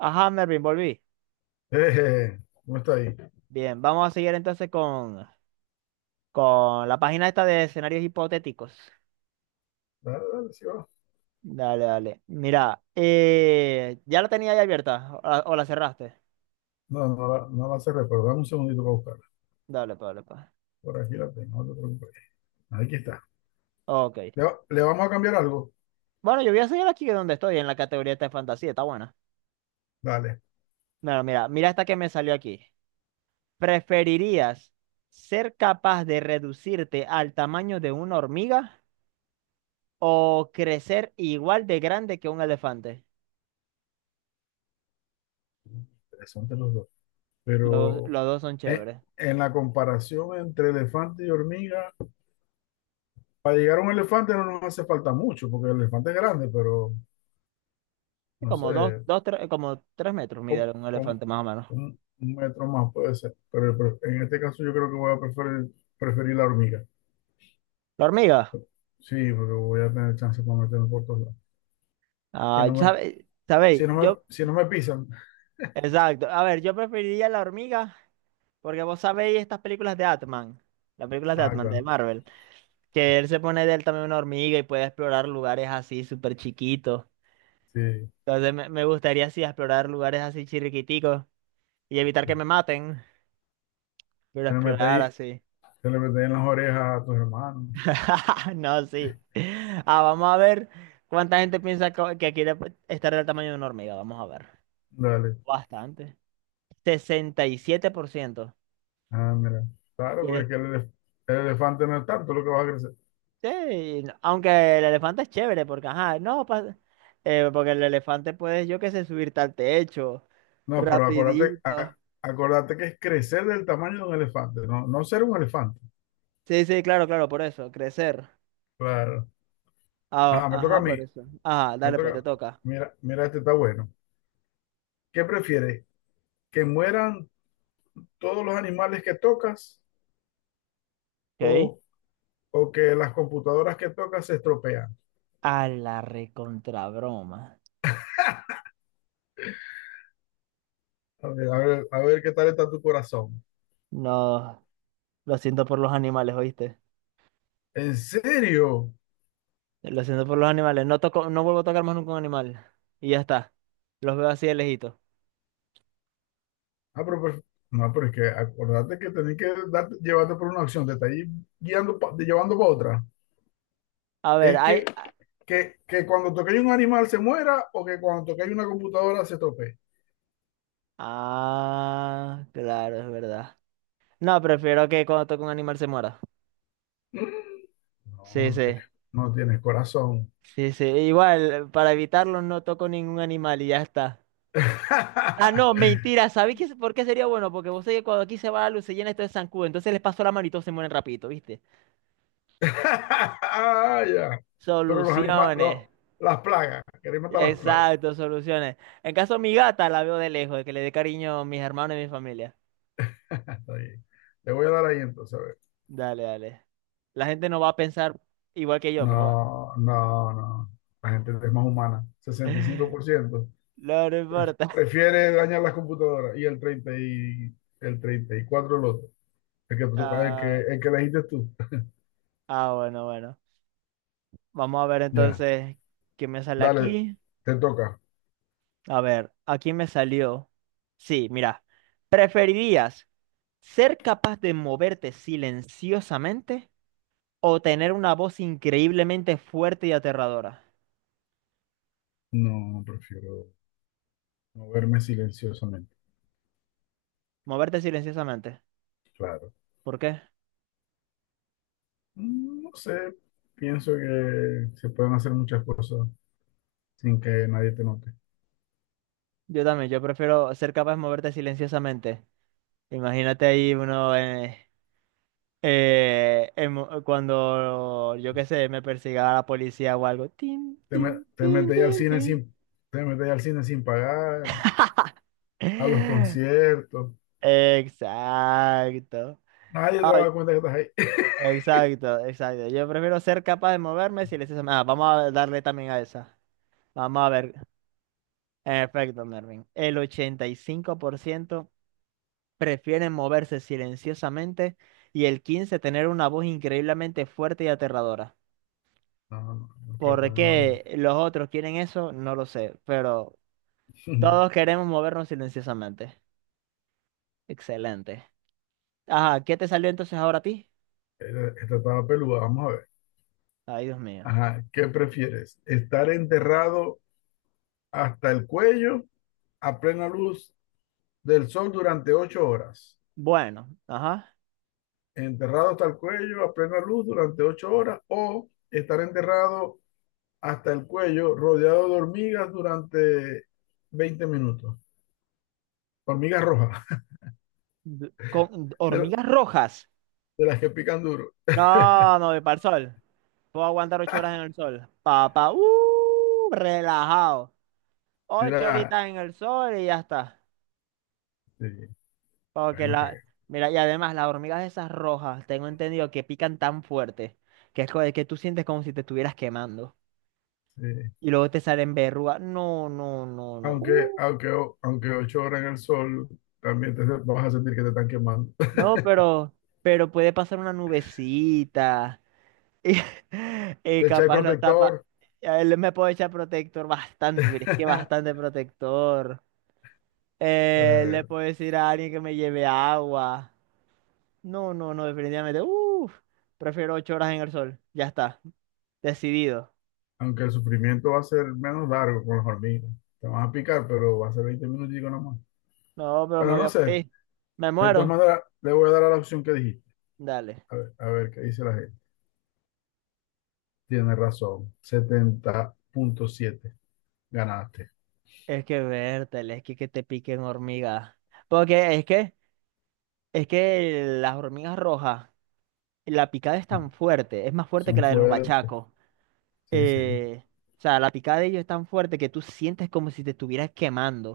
Ajá, Mervin, volví. Eh, no está ahí. Bien, vamos a seguir entonces con la página esta de escenarios hipotéticos. Dale, dale, sí va. Dale, dale. Mira, ya la tenía ahí abierta o la cerraste. No, no la cerré, pero dame un segundito para buscarla. Dale, pa, dale, pa. Por aquí la tengo, no te preocupes. Aquí está. Ok. Le vamos a cambiar algo. Bueno, yo voy a seguir aquí donde estoy, en la categoría esta de fantasía, está buena. Dale, Bueno, mira, mira esta que me salió aquí. ¿Preferirías ser capaz de reducirte al tamaño de una hormiga o crecer igual de grande que un elefante? interesantes los dos. Los, Pero los dos son eh, chéveres. en la comparación entre elefante y hormiga, para llegar a un elefante no nos hace falta mucho, porque el elefante es grande, pero Sí, no sé, como dos, dos, tres, como tres metros con, mide un con elefante más o menos. un metro más puede ser. Pero en este caso yo creo que voy a preferir la hormiga. La hormiga. Sí, porque voy a tener chance para meterme por todos lados. Sí, Ay, no me, sabe- sabéis, Si no me, yo, si no me pisan. exacto. A ver, yo preferiría la hormiga porque vos sabéis estas películas de Atman, las películas de Ah, Atman de claro. Marvel, que él se pone de él también una hormiga y puede explorar lugares así súper chiquitos. Sí, Entonces me gustaría así explorar lugares así chirriquiticos y evitar sí. que me maten, pero Se le mete explorar ahí, así. se le mete ahí en las orejas a tus hermanos. No, sí. Ah, vamos a ver cuánta gente piensa co- que quiere estar del tamaño de una hormiga. Vamos a ver. Dale. Bastante. 67%. Y siete por ciento. Ah, mira. Y Claro, porque es el- que el elefante no es tanto lo que va a crecer. sí, no- aunque el elefante es chévere, porque, ajá, no, pa- porque el elefante puede, yo qué sé, subirte al techo, No, pero acuérdate, rapidito. acuérdate que es crecer del tamaño de un elefante, no, no ser un elefante. Sí, sí, claro, claro, por eso, crecer. Claro. Ah, Ajá, me toca a ajá, mí. por eso. Ajá, Me dale, pues, te toca. toca. Mira, mira, este está bueno. ¿Qué prefieres? ¿Que mueran todos los animales que tocas Ok. o, o que las computadoras que tocas se estropean? A la recontrabroma. A ver, a ver, a ver qué tal está tu corazón. No, lo siento por los animales, ¿oíste? ¿En serio? Lo siento por los animales. No toco, no vuelvo a tocar más nunca un animal. Y ya está. Los veo así de lejito. Ah, pero, pues, no, pero es que acordate que tenés que llevarte por una acción, te está ahí guiando, llevando para otra. A ver, Es que, hay. que cuando toquéis un animal se muera o que cuando toquéis una computadora se tope. Ah, claro, es verdad. No, prefiero que cuando toque un animal se muera. No, Sí, no sí. tienes, no tienes corazón. Sí, sí. Igual, para evitarlo no toco ningún animal y ya está. Ah, no, mentira. ¿Sabéis qué- por qué sería bueno? Porque vos sabés que cuando aquí se va la luz se llena esto de zancudo. Entonces les paso la mano y todos se mueren rapidito, ¿viste? Ah, ya. Pero los animales, Soluciones. las plagas, queréis matar las plagas. Exacto, soluciones. En caso de mi gata la veo de lejos, de que le dé cariño a mis hermanos y mi familia. Está bien. Le voy a dar ahí entonces, a ver. Dale, dale. La gente no va a pensar igual que yo, pero bueno. No, no, no. La gente es más humana, Sesenta y cinco por ciento. No, no importa. Prefiere dañar las computadoras y el 34 el otro. El que, te toca, el que, Ah, el que elegiste tú. Ah, bueno, bueno. Vamos a ver Ya, entonces qué me sale dale, aquí. te toca. A ver, aquí me salió. Sí, mira. ¿Preferirías ser capaz de moverte silenciosamente o tener una voz increíblemente fuerte y aterradora? No, prefiero moverme silenciosamente, Moverte silenciosamente. claro. ¿Por qué? No sé, pienso que se pueden hacer muchas cosas sin que nadie te note. Yo también, yo prefiero ser capaz de moverte silenciosamente. Imagínate ahí uno en mo- cuando, yo qué sé, me persiga la policía o algo. Tin, Te, me- tin, te tin, metes al tin, cine tin. sin, te metes al cine sin pagar, a los conciertos. Exacto. Nadie te No, va a dar cuenta que estás ahí. exacto, exacto. Yo prefiero ser capaz de moverme si les hace- Ah, vamos a darle también a esa. Vamos a ver. En efecto, Mervin. El 85% prefieren moverse silenciosamente y el 15% tener una voz increíblemente fuerte y aterradora. No, no, no quiero ¿Por tener una voz. qué los otros quieren eso? No lo sé, pero todos queremos movernos silenciosamente. Excelente. Ajá, ¿qué te salió entonces ahora a ti? Esta estaba peluda, vamos a ver. Ay, Dios mío. Ajá, ¿qué prefieres? ¿Estar enterrado hasta el cuello a plena luz del sol durante 8 horas? Bueno, ajá. ¿Enterrado hasta el cuello a plena luz durante 8 horas? ¿O estar enterrado hasta el cuello rodeado de hormigas durante 20 minutos? Hormigas rojas, D- Con de hormigas rojas. las que pican duro. No, no, voy para el sol. Puedo aguantar ocho horas en el sol. Papá, relajado. Ocho Mira, horitas en el sol y ya está. sí, Porque bueno que la. Mira, y además las hormigas esas rojas, tengo entendido que pican tan fuerte que es co- que tú sientes como si te estuvieras quemando. sí. Y luego te salen verrugas. No, no, no, no. Aunque, aunque, o- aunque 8 horas en el sol, también te vas a sentir que te están quemando. No, pero puede pasar una nubecita. Y, y Te echáis capaz no tapa. protector, A él me puedo echar protector bastante, mire, es que bastante protector. Le Eh, puedo decir a alguien que me lleve agua. No, no, no, definitivamente. Uf, prefiero ocho horas en el sol. Ya está, decidido. aunque el sufrimiento va a ser menos largo con las hormigas. Te van a picar, pero va a ser 20 minutos nomás. No, pero me Pero voy no a sé, morir. Me de todas muero. maneras, le voy a dar a la opción que dijiste. Dale. A ver qué dice la gente. Tiene razón, 70,7. Ganaste. Es que vértele, es que te piquen hormigas. Porque es que las hormigas rojas, la picada es tan fuerte, es más fuerte que Son la de los fuertes. bachacos. Sí, sí, eh, o sea, la picada de ellos es tan fuerte que tú sientes como si te estuvieras quemando.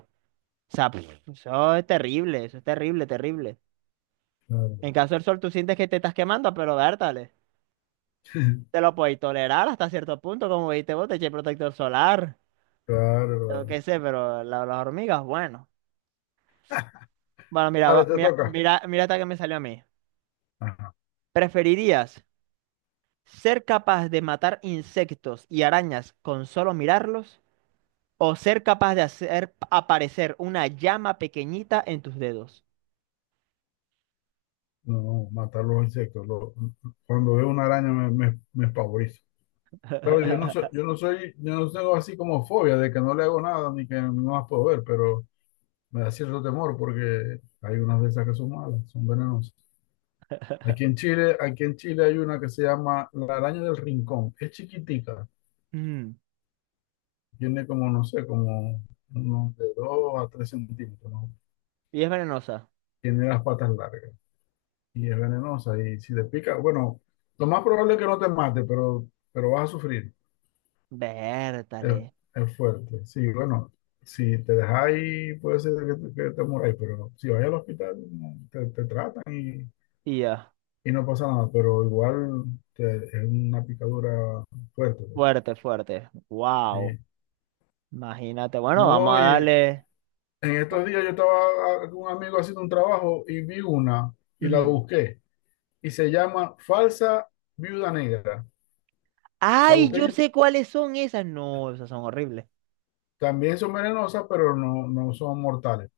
O sea, pf, eso es terrible, terrible. En claro. caso del sol, tú sientes que te estás quemando, pero vértale. Te lo puedes tolerar hasta cierto punto, como viste vos, te eché protector solar, Claro, yo claro. qué sé, pero la- las hormigas, bueno. Bueno, mira, Dale, va- te mira, toca. mira, mira hasta que me salió a mí. Ajá. ¿Preferirías ser capaz de matar insectos y arañas con solo mirarlos? O ser capaz de hacer aparecer una llama pequeñita en tus dedos. No, no, matar los insectos. Cuando veo una araña me espavorizo. Claro, yo no tengo así como fobia de que no le hago nada ni que no las puedo ver, pero me da cierto temor porque hay unas de esas que son malas, son venenosas. Aquí en Chile hay una que se llama la araña del rincón. Es chiquitica, Mm, tiene como, no sé, como unos de 2 a 3 centímetros, ¿no? y es venenosa. Tiene las patas largas y es venenosa y si te pica, bueno, lo más probable es que no te mate, pero vas a sufrir. Es, Vértale. es fuerte. Sí, bueno, si te dejas ahí, puede ser que que te muráis, pero si vas al hospital, no, te tratan Y ya. y no pasa nada, pero igual es una picadura fuerte, pues. Fuerte, fuerte. Wow. Sí. Imagínate. Bueno, vamos No, a y darle. en Oh, estos días yo estaba con un amigo haciendo un trabajo y vi una y la ujú. busqué y se llama falsa viuda negra. La ¡Ay! busqué Yo y sé cuáles son esas. No, esas son horribles. también son venenosas, pero no, no son mortales.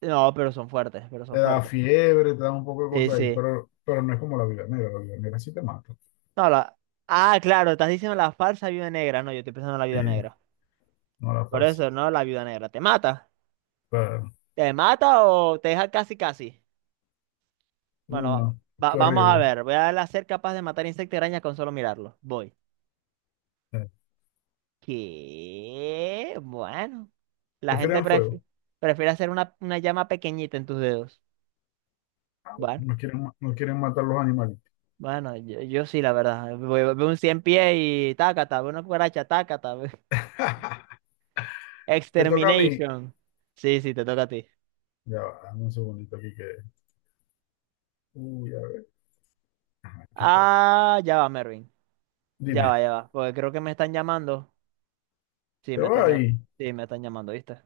No, pero son fuertes, pero Te son da fuertes. fiebre, te da un poco de Sí, cosas ahí, sí. pero no es como la mira sí te mata. No, la... Ah, claro, estás diciendo la falsa viuda negra. No, yo estoy pensando en la viuda Y negra. no la Por falsa. eso, no, la viuda negra. ¿Te mata? Claro. ¿Te mata o te deja casi casi? Uy, Bueno, no, va- qué vamos a horrible. ver. Voy a ser capaz de matar insectos y arañas con solo mirarlo. Voy. Eh, ¿Qué? Bueno. La gente Prefieren fuego. prefi- prefiere hacer una llama pequeñita en tus dedos. Ah, bueno, Bueno, no quieren matar los animales. bueno, yo sí, la verdad. Veo un 100 pies y tácata, veo una cucaracha, tácata. ve- Me toca a mí. Extermination. Sí, sí, te toca a ti. Ya va, dame un segundito aquí que. Uy, a ver. Ajá, aquí estoy. Ah, ya va, Mervin. Ya Dime, va, ya va. Porque creo que me están llamando. Sí, te me va están llamando. ahí. Sí, me están llamando, ¿viste?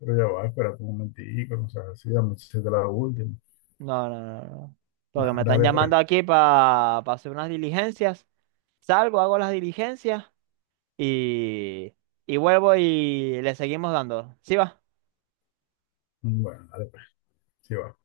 Pero ya va, espérate un momentico, no seas así, dame si te la última. No, no, no, no. Porque me están Dale pues. llamando aquí para hacer unas diligencias. Salgo, hago las diligencias y, y vuelvo y le seguimos dando. ¿Sí va? Bueno, dale pues. Sí va.